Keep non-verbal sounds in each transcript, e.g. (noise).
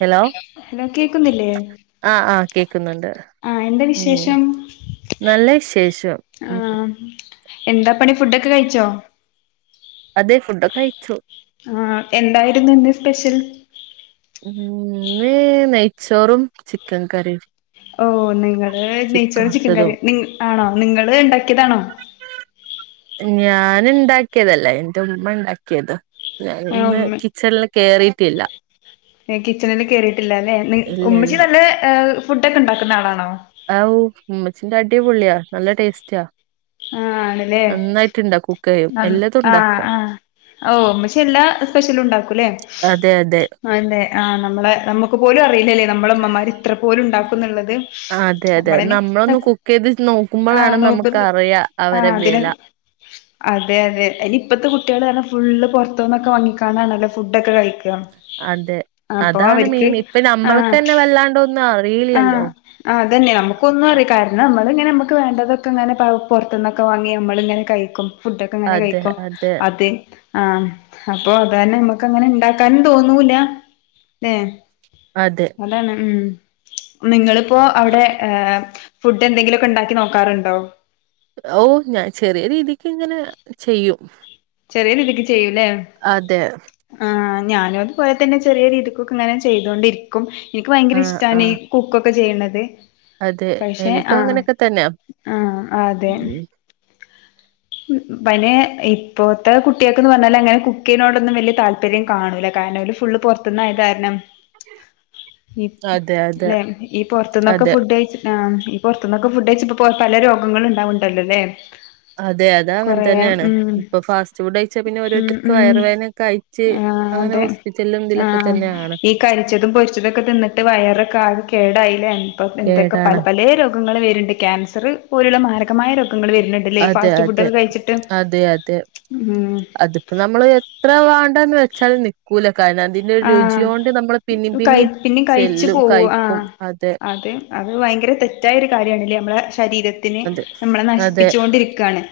Hello hello കേക്കുന്നില്ലേ ആഹ് ആഹ് കേക്കുന്നുണ്ട് ആ എന്താ ഉം. വിശേഷം നല്ല വിശേഷം ആ ഉം. എന്താ പണി ഫുഡൊക്കെ കഴിച്ചോ? അതെ ഫുഡൊക്കെ കഴിച്ചു. ആഹ് എന്തായിരുന്നു ഇന്ന് സ്പെഷ്യൽ? ഇന്ന് നെയ്ച്ചോറും ചിക്കൻ കറിയും. ഓഹ് നിങ്ങള് നെയ്ച്ചോറും ചിക്കൻ കറിയും നിങ്ങ് ആണോ നിങ്ങള് ഉണ്ടാക്കിയതാണോ? ഞാൻ ഇണ്ടാക്കിയതല്ല എന്റെ ഉമ്മ ഇണ്ടാക്കിയതാ ഞാൻ ആ ഇന്ന് ഉമ്മ കിച്ചണില് കേറീട്ടില്ല. കിച്ചണില് കേറീട്ടില്ലാല്ലെ നി ഇല്ല ഇല്ല ഉമ്മച്ചി നല്ല ഏഹ് ഫുഡ് ഒക്കെ ഉണ്ടാക്കുന്ന ആളാണോ? ആവു ഉമ്മച്ചിന്റെ അടി പൊളിയാ നല്ല ടേസ്റ്റാ. ആണല്ലേ? നന്നായിട്ട്ണ്ടാ കുക്ക് ചെയ്യും ആഹ് എല്ലതും ഉണ്ടാക്കും ആഹ് ഓഹ് ഉമ്മച്ചി എല്ലാ സ്പെഷ്യലും ഉണ്ടാക്കുംല്ലേ? അതെ അതെ അതെ ആഹ് നമ്മളെ നമ്മുക്ക് പോലും അറിയില്ലല്ലേ നമ്മളെ ഉമ്മമാര് ഇത്ര പോലും ഉണ്ടാക്കുന്നുള്ള ത്. അതെ അതെ നമ്മള് അയിന് നമ്മളൊന്ന് കുക്ക് ചെയ്ത് ആഹ് നോക്കുമ്പോഴാണ് നമുക്ക് നോക്കുന്നി അറിയാ ആഹ് അവരെ അതിന് വെല അതെ അതെ അയിന് ഇപ്പത്തെ കുട്ടികളെന്ന് പറഞ്ഞാ ഫുള്ള് പൊറത്തുന്നൊക്കെ വാങ്ങിക്കാനാണല്ലേ ഫുഡൊക്കെ കയ്ക്ക അതെ അപ്പോ അതാണ് അവർക്ക് മെയിൻ ഇപ്പൊ നമ്മൾക്ക് ആഹ് തന്നെ വല്ലാണ്ടൊന്നും ആഹ് അറിയില്ലല്ലോ അതന്നെ നമുക്കൊന്നും അ അറിയില്ല കാരണം നമ്മളിങ്ങനെ നമുക്ക് വേണ്ടതൊക്കെ ഇങ്ങനെ പ പൊറത്ത്ന്നൊക്കെ വാങ്ങി നമ്മളിങ്ങനെ കഴിക്കും ഫുഡൊക്കെ ഇങ്ങനെ അതെ കഴിക്കും അതെ അത് ആഹ് അപ്പോ അതന്നെ നമ്മക്ക് അങ്ങനെ ഇണ്ടാക്കാനും തോന്നൂലാ ഏഹ് അതെ അതാണ് ഉമ് നിങ്ങളിപ്പോ അവിടെ ഏഹ് ഫുഡ് എന്തെങ്കിലൊക്കെ ഉണ്ടാക്കി നോക്കാറുണ്ടോ ഓഹ് ഞാൻ ചെറിയ രീതിക്ക് ഇങ്ങനെ ചെയ്യും ചെറിയ രീതിക്ക് ചെയ്യൂ ല്ലേ അതെ ആഹ് ഞാനും അതുപോലെ തന്നെ ചെറിയ രീതിക്കൊക്കെ ഇങ്ങനെ ചെയ്തൊണ്ടിരിക്കും ഇന്ക് ഭയങ്കര ആ ആ ഇഷ്ടാണ് ഈ കുക്കൊക്കെ ചെയ്യണത് അതെ പക്ഷെ എനിക്കും ആഹ് അങ്ങനെയൊക്കെ തന്നെയാ ആഹ് അതെ ഉം പിന്നെ ഇപ്പോഴത്തെ കുട്ടിയെക്ക് ന്ന് പറഞ്ഞാല് അങ്ങനെ കുക്ക് ചെയ്യുന്നനോടൊന്നും വല്ല്യ താല്പര്യം കാണൂല്ല ക രണം ഓല് ഫുള്ള് പൊറത്തന്നായ കാരണം ഈ അതെ അതെ ഇല്ലേ ഈ പൊർത്ത്ന്നൊക്കെ അതെ ഫുഡ് കഴിച്ചി ആഹ് ഈ പൊറത്തന്നെക്കെ ഫുഡ് കഴിച്ചിപ്പോ പല രോഗങ്ങളും ഇണ്ടാവുണ്ടല്ലോ ല്ലേ അതെ അതാ അങ്ങനെ കൊറേ തന്നെയാണ് ഉം ഇപ്പൊ ഫാസ്റ്റ് ഫുഡ് കഴിച്ചാ പിന്നെ ഉം ഓരോരുത്തർക്ക് വയർ ഉം വേനൊക്കെ ആയിറ്റ് ആഹ് അതെ ആഹ് ഈ കരിച്ചതും പൊരിച്ചതൊക്കെ തിന്നിട്ട് വയറൊക്കെ ആ കേടായില്ലേ എന്തൊക്കെ പല കേടാണ് പല രോഗങ്ങൾ വരുന്നുണ്ട് ക്യാൻസർ പോലുള്ള മാരകമായ രോ ഗങ്ങൾ വരുന്നുണ്ട്ല്ലേ ഇ ഫാസ് അതെ അതെ അതെ ഉം അതിപ്പോ നമ്മൾ എത്ര വാ ണ്ടാന്ന് വെച്ചാല് നിക്കൂല കാരണം അതിന്റെ ആഹ് രുചിയോണ്ട് നമ്മള് പിന്നിം കയി പിന്നിം പിന്നെ കഴിച്ചു ചെല്ലും പോവ കഴിക്കും ആഹ് അതെ അത് അത് ഭയങ്കര തെറ്റായ ഒരു കാര്യാണല്ലേ നമ്മളെ ശരീരത്തിന് അതെ നമ്മളെ അതെ നശിപ്പിച്ചോണ്ടിരിക്കാണ്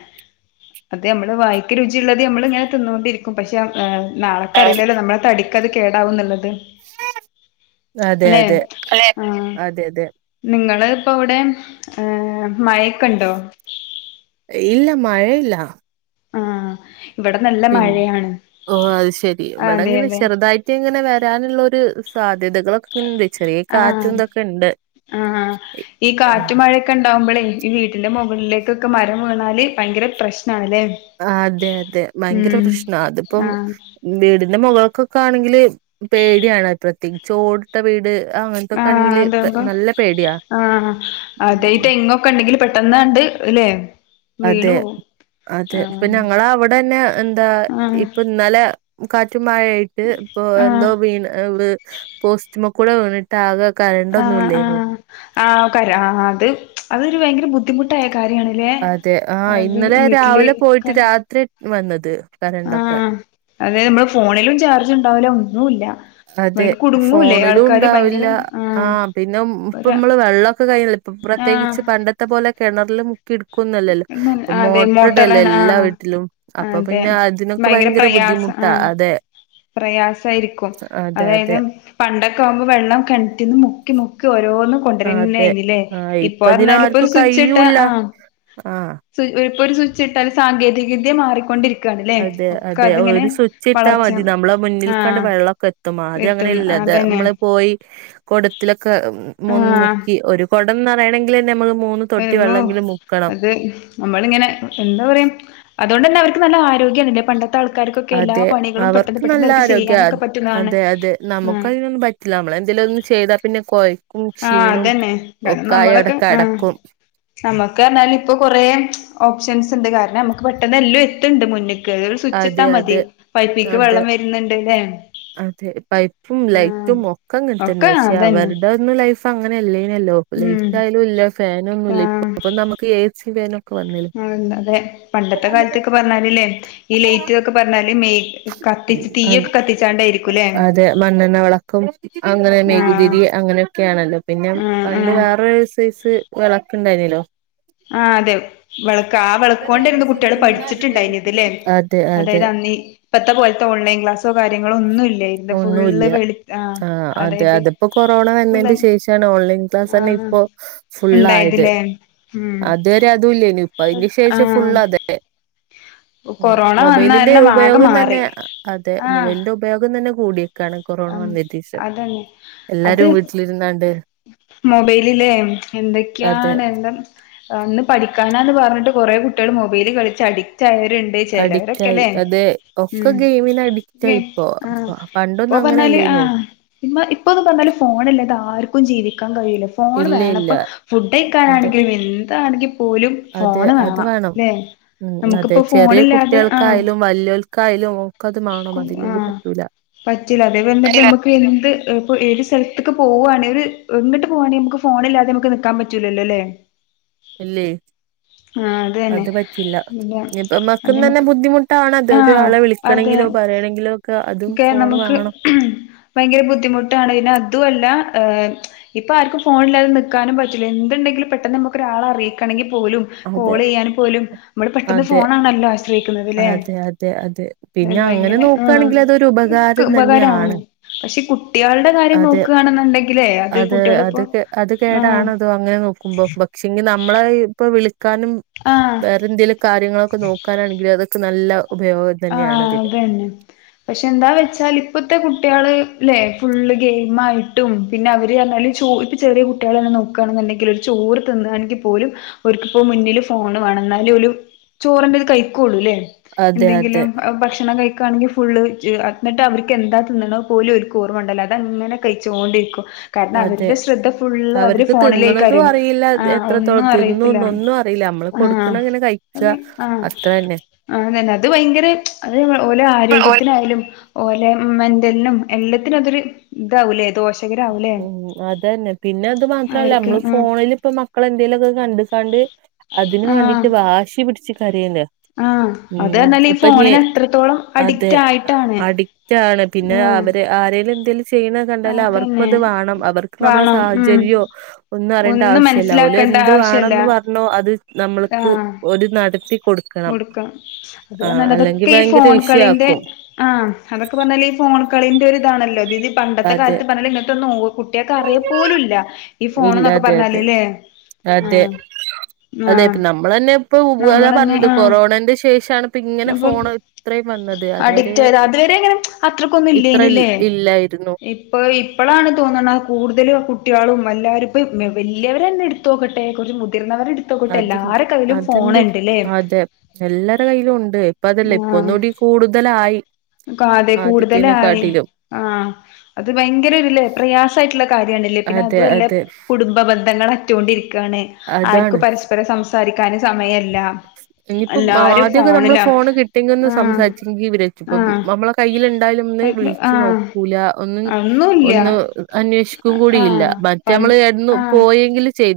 അതെ നമ്മള് വായിക്ക്‌ രുചിള്ളത് നമ്മള് ഇങ്ങനെ തിന്നോണ്ടിരിക്കും പക്ഷെ ഏഹ് നാളക്ക്‌ അറിയില്ലല്ലോ നമ്മള തടിക്ക് അത് കേടാവുന്നുള്ളത് അതെ അല്ലെ അതെ ആഹ് അതെ അതെ നിങ്ങള് പ്പോവിടെ ഹേ മയെക്ണ്ടോ ഇല്ല മഴയില്ല ആഹ് ഇവിടെ നല്ല പിൻ മഴയാണ് ഓഹ് അത് ശെരി അതെ ഇവിടെങ്ങനെ അതെ ചെറുതായിട്ട് ഇങ്ങനെ വരാനുള്ളോരു സ് സാധ്യതകളക്കിണ്ട് ആഹ് ആഹ് അഹ് അഹ് ഈ ഉം കാറ്റും മഴയക്കെണ്ടാവുമ്പളേ ഈ വീട്ടിന്റെ മുകളിലേക്കൊക്കെ മരം വീണാല് ഭയങ്കര പ്രശ് അതെ അതെ ഉം ഭയങ്കര പ്രശ്ന അതിപ്പോം ആഹ് വീടിന്റെ മുക ക്കൊക്കണെങ്കില് പേടിയാണ് പ്രത്യേകിച്ച് ഓടിട്ട വീട് അങ്ങനത്തൊക്കെ ആഹ് ആണെങ്കില് അതേ പം നല്ല പേടിയാ ആഹ് അഹ് അതെ ഉം. തെങ്ങൊക്കെണ്ടെങ്കിൽ പെ പെട്ടന്നാണ്ട് ഇല്ലെ അതെ അതെ ഇപ്പൊ ഞങ്ങള അവിടന്നെ എന്താ ആഹ് ഇപ്പൊന്നലെ കാറ്റും മായ ആയിട്ട് ഇപ്പൊ ആഹ് എന്തോ വീണ് വ് പോസ്റ്റുമ്കുടെ വീണിട്ട് ആകെ കരണ്ടൊന്നും ആഹ് ഇല്ലേനു ആഹ് ആഹ് കരാ ആഹ് അഹ് അത് അതൊരു ഭയങ്കര ബുദ്ധിമുട്ട അതെ ആഹ് ഇന്നലെ വീട്ടില് രാവിലെ പോയിട്ട് കര രാത്രി വന്നത് കറണ്ടൊക്കെ ആഹ് അതെ മ്മൾ ഫോണിലും ചാർജ്ണ്ടാവില്ല ഒന്നുല്ല വൈ അതെ കുടുങ്ങൂലേ ഫോണിലും ആൾക്കാര് ഭയങ്കര ഉണ്ടാവില്ല ആഹ് പിന്നെ പ്പ ഒര് മ്മള് വെള്ളക്കെ കഴ് ഇപ്പ ആഹ് പ്രത്യേകിച്ച് പണ്ടത്തെ പോലെ കെണറിലു കിടുക്കുന്നല്ലല്ലോ പ്പൊ അതെ മോട്രടല്ലോ മോട്ടറാണ് എല്ലാ ആഹ് വീട്ടിലും അപ്പൊ അതെ പിന്നെ അതിനൊക്കെ ഭയങ്കര ബുദ് പ്രയാസം ദ്ധിമുട്ടാ ആഹ് അതെ പ്രയാസായിരിക്കും അതെ അതായത് അതെ പണ്ടക്കാമ്പോ വെള്ളം കെണറ്റിന്ന് മുക്കി മുക്കി ഓരോന്നു അതെ കൊണ്ടെരന്നേയിന്നില്ലെ ആഹ് ഇപ്പ ഇതിന് ഇപ്പൊറന്നല് ഇപ്പൊ ഒരു ആർക്കും സ്വിച്ച് ട്ടാ കഴിയൂല്ല ആഹ് ആഹ് സു ഇപ്പൊ ഒരു ഒരു സ്വിച്ച് ഇട്ടാൽ സാങ്കേതികവിദ്യ മാറിക്കൊണ്ടിരിക്ക അതെ അതെ ഒരു സ്വിച്ച് ഇട്ടാ വളർച്ച മതി നമ്മള മുന്നിൽക്കാണ്ട് ആഹ് വെള്ളക്കെ എത്തും ആദ്യ എത്തുന്നു അങ്ങനെല്ല ത് അതന്നെ നമ്മള് പോയി കൊടത്തിലൊക്കെ മ് മു ആഹ് മുക്കി ഒരു കൊടം നറയണെങ്കിലന്നെ നമ്മള് മൂന്ന് തൊട്ടി വെള്ളെങ്കിലും മുക്കണം (unintelligible) അത് നമ്മളിങ്ങനെ എന്താ പറയാ അത് അതോണ്ടന്നെ അവര്ക്ക് നല്ല ആരോഗ്യാണ്ല്ലേ പണ്ടത്ത് അതെ അവർക്ക് നല്ല ആരോഗ്യാ ചെയ്യാനൊക്കെ അത് പറ്റുന്നതാണ് അതെ അതെ നമുക്ക് ആഹ് അതിനൊന്നും പറ്റില്ല നമ്മള് (unintelligible) എന്തെലും ഒന്ന് ചെയ്താ പിന്നെ കൊഴക്കും ആഹ് ക്ഷീണും അതന്നെ കാരണം ഒക്കായി അവിടെ നമ്മളൊക്കെ ആഹ് കെടക്കും നമ്മക്ക് പ‌റഞ്ഞാല് ഇപ്പൊ കൊറേ ഓപ്ഷൻസ് ഇണ്ട് കാരണം നമ്മക്ക് പെട്ടെന്ന് എല്ലോം എത്തണ്ട് മുന്ന്ക്ക് ചെറിയ ഒരു സുച്ചിട്ടാ അതെ മതി അതെ പൈപ്പിക്ക് അതെ വെള്ളം വെരുന്നുണ്ട് ല്ലേ അതെ പൈപ്പും ആഹ് ലൈറ്റും ഒക്കെ അങ്ങനെ തന്നെ ഒക്കെ പക്ഷെ അതന്നെ അവരുടെ ഒന്നും ലൈഫ് അങ്ങനെയല്ലേ ലല്ലോ ഉം ലൈറ്റ് ആയാലും ഇല്ല ഫാനൊന്നുല്ല ആഹ് ഇപ്പൊ നമ്മക്ക് എ സി ഫാനൊക്ക് ആഹ് അതെ പണ്ടത്തെ കാലത്തെയൊക്കെ പറഞ്ഞാലില്ലേ ഈ ലേറ്റ് ഇതൊക്കെ പറഞ്ഞാല് മെയ് കത്ത് കത്തിച്ച് അത് തീയക്കെ കത്തിച്ചാണ്ടായിരിക്കും അതെ മണ്ണെണ്ണ വിളക്കും അങ്ങനെ ആഹ് മെയ്കുതിരി അങ്ങനെയൊക്കെയാണല്ലോ പിന്നെ ആഹ് പണ്ട് ആഹ് വേറെരു സെയ്‌സ് വിളക്ക് ഇണ്ടായിനല്ലോ ആ അതെ വിളക്ക് ആ വെളക്കോ ണ്ടിരുന്നു കുട്ടികൾ പഠിച്ചിട്ടണ്ടായിന്നത് തല്ലേ അതെ അതെ അതായത് അന്നീ ഇപ്പത്തെ പോലത്തെ ഓൺലൈൻ ക്ലാസ്സോ കാര്യങ്ങളോ ഒന്നും ഇല്ല ഒന്നല്ല ആ അതെ അതായത് അതിപ്പോൊ കൊറോണ ഫുള്ള് വന്നതിന്റെ ശേഷമാണ് ഓൺലൈൻ ക്ലാസ് തന്നെ ആഹ് ഇപ്പൊ ഫുുള്ള ആയത് ഉണ്ടായതില്ലേ ഉം അത്വരെതല്ലനി ഇപ്പ അതിന് ശേഷം ആഹ് ഫുുള്ള അതെ ഉ കൊറോണ വന്ന മൊബൈലിന്റെ കാരണം ആകെ ഉപയോഗം മാറി തന്നെ അതെ ആഹ് മൊബൈലിന്റെ ഉപയോഗം തന്നെ കൂടിയേക്കാണ് കൊറോണ ഉം വന്നതിന്റേഷം അതന്നെ അത് എല്ലാരും വീട്ടിലിരുന്നാണ്ട് മൊബൈലിലേ അതെ എന്തൊക്കെയാണ് എന്താ ന്ന് പഠിക്കാനാന്ന് പറഞ്ഞിട്ട് കുറെേ കുട്ടികൾ മൊബൈല് കളിച്ച് അഡിക്റ്റ് ചരുണ്ട് അഡിക്റ്റ് ആയി ചിലരൊക്കെല്ലേ അതെ ഒക്കെ ഗെയിമിന് അഡിക്റ്റ് ഉെ ആയി ഇപ്പോ ആ പ- ഇപ്പൊ പണ്ടൊന്നും പറഞ്ഞാല് ആ് അങ്ങനെയല്ലേനു ഇപ്പൊന്നന്ന് പറഞ്ഞാല് ഫോണല്ലേ ഇത് ആർക്കും ജീവിക്കും ാൻ കഴിയില്ല ഫോൺ ഇല്ല ഇല്ല വേണംപ്പ ഫുഡ് അതെ കഴിക്കാനാണെങ്കിലും എന്താണെങ്കും പോലും അതെ ഫോണ് അത് വേണം അല്ലേ ഉം അതെ ചെറിയ കുട്ടികൾക്കായാലും വല്ലിയവൽക്കായാലും ക്കത് വേണണം അതില്ലെങ്കിൽ പറ്റൂല പറ്റൂില്ല അതേപലെ നമുക്ക്ൊ ഏത് സ്ഥലത്തക്ക് പോക പോവവാണ ഒരു എിട്ട് പോവാണെിൽ നമുക്ക് ഫോണ ഇില്ലാതെ നമക്ക് നിക്കാൻ പറ്റൂലല്ലോ അല്ലേ ഇല്ല ആ അതെ അത് പറ്റില്ല ഇപ്പ മക്കന്ന് തന്നെ നമുക്ക് ബുദ്ധിമുട്ടാണ് അത ആഹ് ഒരാളെ അതെ വിളിക്കണമെങ്കിലോ പറയണമെങ്കിലോ അതും ഒക്കെ ഫോണ് നമുക്ക് വേണം ഭയങ്കര ബുദ്ധിമുട്ടാണ് പിെ അതുംല്ല ഇപ്പൊ ആർക്കും ഫോണിലാെ നക്കാനും പറ്റില്ല എണ്ടെങ്കില പെട്ടെന്ന് ന ഒരാളെങ്ക പോലും അതെ കോൾ ചെയ്യാൻ പോലും നമ്മള് പെട്ടന്ന് അതെ ഫോണാണല്ലോ ആശ്രയിക്കുന്നത്ല്ലേ അതെ അതെ അതെ അ പിന്നെ അങ്ങനെ ഭയങ്കര ആ നോക്കുകയാണെങ്കിൽ അതൊരു ഉപകാരം ഉപകാരമാണ് തന്നെയാണ് പക്ഷെ കുട്ടികളുടെ കാര്യം അതെ നോക്കയാണെന്നുണ്ടെങ്കിൽേ അത് കുട്ടികള ഇപ്പോൊ അത് കേടാണതോ അങ്ങനെ നോക്കുമ്പോ പക്ഷെങ്കി നമ്മളെ ഇപ്പ വിളിക്കാനും ആഹ് വേറെ എന്തേങ്കിലും കാര്യങ്ങളൊക്കെ നോക്കാനാണെങ്കിലിൽ അതൊക്കെ നല്ല ഉപയോഗം ആഹ തന്നെയാണ് അതിന് അതന്നെ പക്ഷെ എന്താ വെച്ചാൽ ഇപ്പത്തെ കുട്ടികള് അല്ലെ ഫുള് ഗെയിം ആയിട്ടും പിന്നെ അവര് ഇപ്പ ചെറിയ കുട്ടികൾ തെ നോക്കുകയാണെന്നുണ്ടെങ്കിലുംോ ൂർ തിന്നാണെങ്കിൽ പോലും ഒക്കിപ്പോ മുന്നില് ഫോണ് വണന്നാലും ഒരു ചോറിന്റെ ഇത് കഴിക്കുള്ളൂല്ലേ അതെ അതെ എന്തെങ്കിലും ഭക്ഷണം കഴ ക്കെ ആണെങ്കിൽ ഫുള് എന്നിട്ട് അവർക്ക് എന്താ തിന്നണോ പോലും ഒരു ർവ ഉണ്ടല്ലോ അത്ങ്ങനെ കഴിച്ചുകോണ്ടിരിക്കും കാരണം അതെ അവരുടെ ശ്രദ്ധ ഫുള്ള് അവര് അവർക്ക് തിന്നണതും ഫോണിലേക്ക്രും ആ ഒന്നും അറിയത്തില്ല അല്ല നമ്മള് ആഹ് കൊടുക്കണ ഇങ്ങനെ കഴിക്കുക അത്ര തന്നെ ആ അതന്നെ അത് ഭയങ്കര അത് ഓലെ ആരോഗ്യത്തിനായാലും ഓലെ ഉ മെന്റലിനും എല്ലാത്തിനും അതൊരു ഇതാവൂലേ അ ഉ അത തന്നെ പിന്നെ അത് മാത്രല്ല അവർക്ക് നമ്മള് ഉം ഫോണിൽ ഇപ്പ മക്കള എന്തെലുമക്കെ കണ്ട കാണ്ട് അതിന് ആഹ് വേണ്ടിട്ട് വാശി പിടിച്ച് കരയണ്ട ആഹ് ഉ അത് പറഞ്ഞാല് ഈ അപ്പൊ ഫോണിന് അത്രത്തോളം അതെ അഡിക്റ്റ് ആയിട്ടാണ് അഡിക്റ്റാണ് പിന്നെ അവ ആഹ് അവ ആരെേങ്കും എന്തെങ്കും്യണ കണ്ടാല അവർ അതന്നെ അത് വേണം അവർക്ക് നമ്മള വേണം ഉം സാഹചര്യോ ഒന്നും അറിയേണ്ട ആവശ്യില്ല അവഓല മനസ്സിലാക്കേണ്ട എന്ത് ആവശ്യല്ല വേണംന്ന് പറഞ്ഞ അത് നമ്മൾക്ക് ആഹ് ഒരു നടത്തി കൊടുക്കണം അത് ആ പറഞ്ഞാല് അല്ലെങ്കിൽ അതൊക്കെ ഈ ഭയങ്കര ഫോൺ വിഷയയാക്കും കളിന്റെ ആഹ് അതൊക്കെ പറഞ്ഞാല് ഈ ഫോണ കളിന്റെ ഒ ഇതാണല്ലോ അത് ഇത് പണ്ടത്തെ അതെ കാലത്ത് പറഞ്ഞ ഇങ്ങത്തെ ഒന്ന നോ കുട്ടിയക്കെ അറിയപ്പോലുംല്ല ഈ ഇല്ല ഫോൺന്നൊക്കെ അതെ അതെ പറഞ്ഞാലേല്ലേ അതെ ആഹ അതെ നമ്മൾ തന്നെ ഇപ്പൊ ഉപാാ പറഞ്ഞത് ആഹ് കൊറോണന്റെ ശേഷമാണ് ഇങ്ങനെ അപ്പൊ ഫോൺ ഇത്രയും വന്നത് അത്വരെ അഡിക്റ്റ് ആയത് അതുവരെ അങ്ങനെ അത്രക്കൊന്നും ഇത്ര ഇല്ലേനില്ലേ ഇല്ലായി ഇപ്പൊ ഇപ്പളാണ് തോന്നണ കൂടുതലും കുട്ടികളും എല്ലാവരുംപ്പ വലിയവർ തന്നെ എടുത്ത് നോക്കട്ടെ കുറിച്ച് മുതിർന്നവരു അത്ണ്ട് അത്ണ്ട് അതെ എല്ലരുടെ കയ്യിലും ഉണ്ട് ഇപ്പ അതല്ലേ ഇപ്പൊ ഒന്നൂടി കൂടുതലായി കാതെ കൂടുതലായി ആദ്യത്തേനെക്കാട്ടിലും ആ അത് ഭയങ്കരല്ലേ പ്രയാസമായിട്ടുള്ള കാര്യണല്ലേ പിന്നെ അതെ അത അല്ലേ അതെ കുടുംബബന്ധ (unintelligible) അറ്റൊണ്ടിരിക്കയാണ് ആർക്കും അതാണ് പരസ്പരം സംസാരിക്കും സമയമല്ല ഇനിയിപ്പോ ആദ്യമൊക്കെ നമ്മള് ഫോണ് കിട്ടിയെങ്കിൽ ഒന്ന് ആഹ് സംസാച്ചെങ്കിൽ വി ഇപ്പ ആഹ് നമ്മളെ കയ്ൽ ഇണ്ടായാലും ഒന്ന് പണ്ട് വിളിച്ചു ആഹ് നോക്കൂല ഒന്ന് ഒന്നുല്ല ഒന്ന് അന്വേഷ ക്കും കൂടില്ല ആഹ് മറ്റ നമ്മള് ഇട പോയെങ്കിൽ ചെയ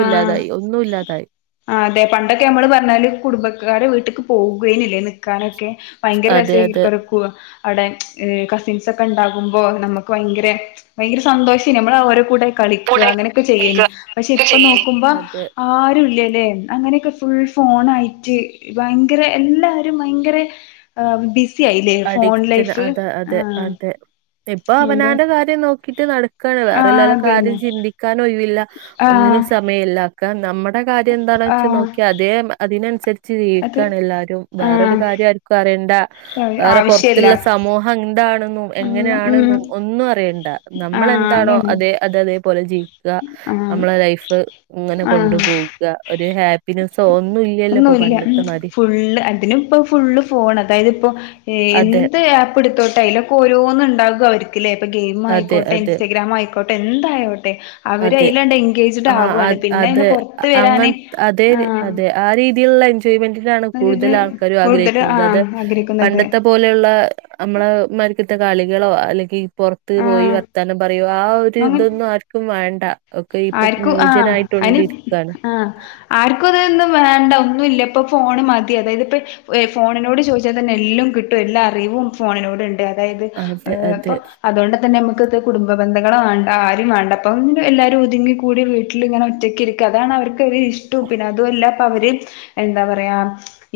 ആ ആ അതെ പണ്ടൊ ക്കെ നമ്മള് പറഞ്ഞാല് കുടുംബക്കാരെ വീട്ടിലക്ക് പോവുകേനില്ലേ നിൽക്കാനൊക്കെ ഭയങ്കര അതെ രസമായി അതെ കറക്ക അവിടെ കസിൻസ് ഒക്കെ ഉണ്ടാകുമ്പോ നമുക്ക് ഭയങ്കര ഭയങ്കര സന്തോഷം നമ്മൾ ഓരോ കൂടെ കളിക്കാ അങ്ങനെയൊക്കെ ചെയ്യനി പക്ഷെ ഇപ്പൊ നോക്കുമ്പോ അതെ ആര ല്ലേ അങ്ങനെയൊക്കെ ഫുൾ ഫോൺ ആയിട്ട് ഭയങ്കര എല്ലാരും ഭയങ്കര ആ ബിസി ആയില്ലേ ഫോൺ അഡിക്റ്റന് ലൈഫ് അതെ ആ അതെ അതെ ഇപ്പൊ അതെ അവനാന്റെ കാര്യം നോക്കിട്ട് നടക്കാണ് ആ വേറെ എല്ലും കാര്യം അതന്നെ ചിന്തിക്കാനോ ആ ഒന്നിനും സമയം ഇല്ലക്ക നമ്മുടെ കാര്യം എന്താണ ആ വെ നോക്കിയ അതേ അതിന (unintelligible) അത് ക്കയാണ് എല്ലാരും ആ വേറൊരു കാര്യം ആർക്കും അറിയേണ്ട വേറെ പുറത്തുള്ള ആവശ്യല്ല സമൂഹം എന്താണെന്നും ഒന്ന് ഉം എങ്ങനെയാണെന്നും ഒന്നും അറിയണ്ട ആഹ് നമ്മളെന്താണോ അതന്നെ അതെ അതതേപലെ ആഹ് നമ്മള ലൈഫ് ഇങ്ങനെ കൊണ്ടുപോകുക ഒന്നല്ല പണ്ടത്തെ മാതിരി ഫുള്ള് അതിും ഇപ്പോൊ ഫുള്ള് ഫോൺ അതായത് ഇപ്പോ ഏ അതെ എന്ത് ആപ്പ് എടുത്തോട്ടെ അതിലൊക്ക ഓരോന്നന്ന് ഉണ്ടാകുക അവരിക്കല്ലേ ഇപ്പൊ ഗെയിം അതെ ആയിട്ടെ അതെ ഇൻസ്റ്റഗ്രാം ആയിക്കോട്ടെ എന്തായി അതെ അവര് അതെ. അലണ്ട് എൻഗേജഡ് ആഹ് ആവുവാണ് അത് പിന്നെ അത് ഇന്ന് പുറത്ത വരാന് അങ്ങൻ അതേ ര് ആഹ് അതെ ആ രീതിയിലുള്ള (unintelligible) കൂടുതൽ ആൾക്ക കൂടുതൽ ആഗ്രഹിക്കുന്നത് അത് ആഹ് ആഗ്രഹിക്കുന്നത് പണ്ടത്തെ പോലെയുള്ള നമ്മള ഇത്തെ കളികളോ അല്ലെങ്കിൽ പുറത്ത് പോയി ആഹ് വർത്താനോ പറയോ ആ ഒരു അങ്ങൻ ഇതൊന്നും ആർക്കും വേണ്ട ഒക്കെ ഇപ്പൊ ആർക്കും ആ അനി ന്യൂജനായിട്ടൊണ്ടിരിക്കാണ്. ആ ആർക്കും അതൊന്നും വേണ്ട ഒന്നുംല്ല ഇപ്പോൾ ഫോൺ മതി അതായത് ഇപ്പോൾ ഫോണിനോട് ചോദിച്ചാൽ തന്നെ എല്ലാം കിട്ടും എല്ലാ അറിവും ഫോണിനോടു ഉണ്ട് അ അതായത് അതെ ഇപ്പൊ അതെ അതുകൊണ്ട് തന്നെ നമുക്ക കുടുംബ. ബന്ധങ്ങളൾ വണ്ട ആരുു വണ്ട അപ്പൊ എല്ലാവരും ഒതുങ്ങി കൂടി വീട്ടിലിങ്ങനെ ഒറ്റക്കി ഇരിക്കും അതാണ് അവർക്ക് ഇഷ്ടവും പിന്നെ അതുംല്ല അവര് എന്താ പറയാ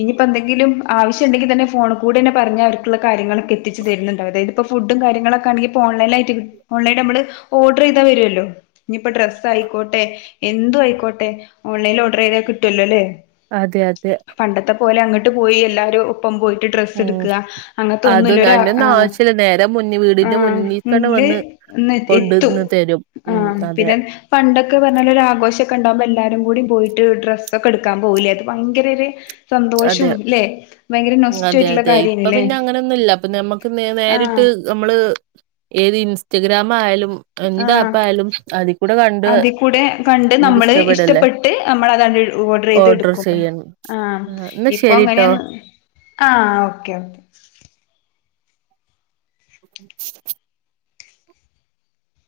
ഇനിയിപ്പോ എന്തെങ്കിലും ആവശ്യം ഉണ്ടെങ്കിൽ തന്നെ ഫോൺ കൂടെ തന്നെ പറഞ്ഞ അവർക്ക കാര്യങ്ങളൊക്കെത്തി തരുന്നുണ്ട അതായപ്പോ ഫുഡും കാര്യങ്ങളൊക്കെെ ഓൺലൈ ഓല നമ്മ ഓർഡർ ചെയ് വരുല്ലോ ഇപ്പൊ ഡ്രസ്സ് ആയിക്കോട്ടെ എന്തും ആയിക്കോട്ടെ ഓൺലൈനിൽ ഓർഡർ ചെയ്താൽ കിട്ടുമല്ലോ അല്ലേ അതെ അതെ പണ്ടത്തെ പോലെ അങ്ങോട്ട് പോയി എല്ലാവരും (unintelligible) പോട്ട് ഉം ഡ്രസ്എടൂക്ക്ക്ക് ആ അതൊന്നും അങ്ങനൊന്ന ആ അയിന്റൊന്നും ആവശ്യല്ല നേരെ മുന്നിൽ വീടിന്റെ മുന്നിൽക്കണ്ട് മ്മ് വന്ന് (unintelligible) എത്തും കൊണ്ടന്ന് തരും. ആ ഉം അതെ പിന്നെ പണ്ടൊക്കെ പറഞ്ഞ ഒരു ആഘോഷംക്കെ ഉണ്ടാവകുമ്പോ എല്ലാരും കൂടി പോയിട്ട് ഡ്രസ്സൊക്കെ എടുക്കാൻ പോവില്ലേ അത് ഭയങ്കര ഒരു അതെ സന്തോഷവും ല്ലേ ഭയങ്കര നൊസ്റ്റു അതെ ആയിട്ടുള്ള അതെ ഇപ്പൊ കാര്യാണല്ലേ പിന്നെ അങ്ങനെയൊന്നുമല്ല അപ്പൊ നമ്മുക്ക് നേ ആ നേരിട്ട് നമ്മള് ഏത് ഇൻസ്റ്റഗ്രാമ ആയാലും എന്ത് ആഹ ആപ്പായാലും അതിക്കൂടെ കണ്ട് അതി കൂടെ കണ്ട് നമ്മള് നമുക്കിഷ്ടപ്പെടല്ലേ ഇഷ്ടപ്പെട്ട് നമ്മൾ അതാ ഓർഡർ ചെയ്ത് എടുക്കും ആ ആഹ്, എന്നാ ഇപ്പൊ ശരിട്ടോ. എങ്ങനെയന്ന് ആ ഓക്കെ ഓക്കെ ഉ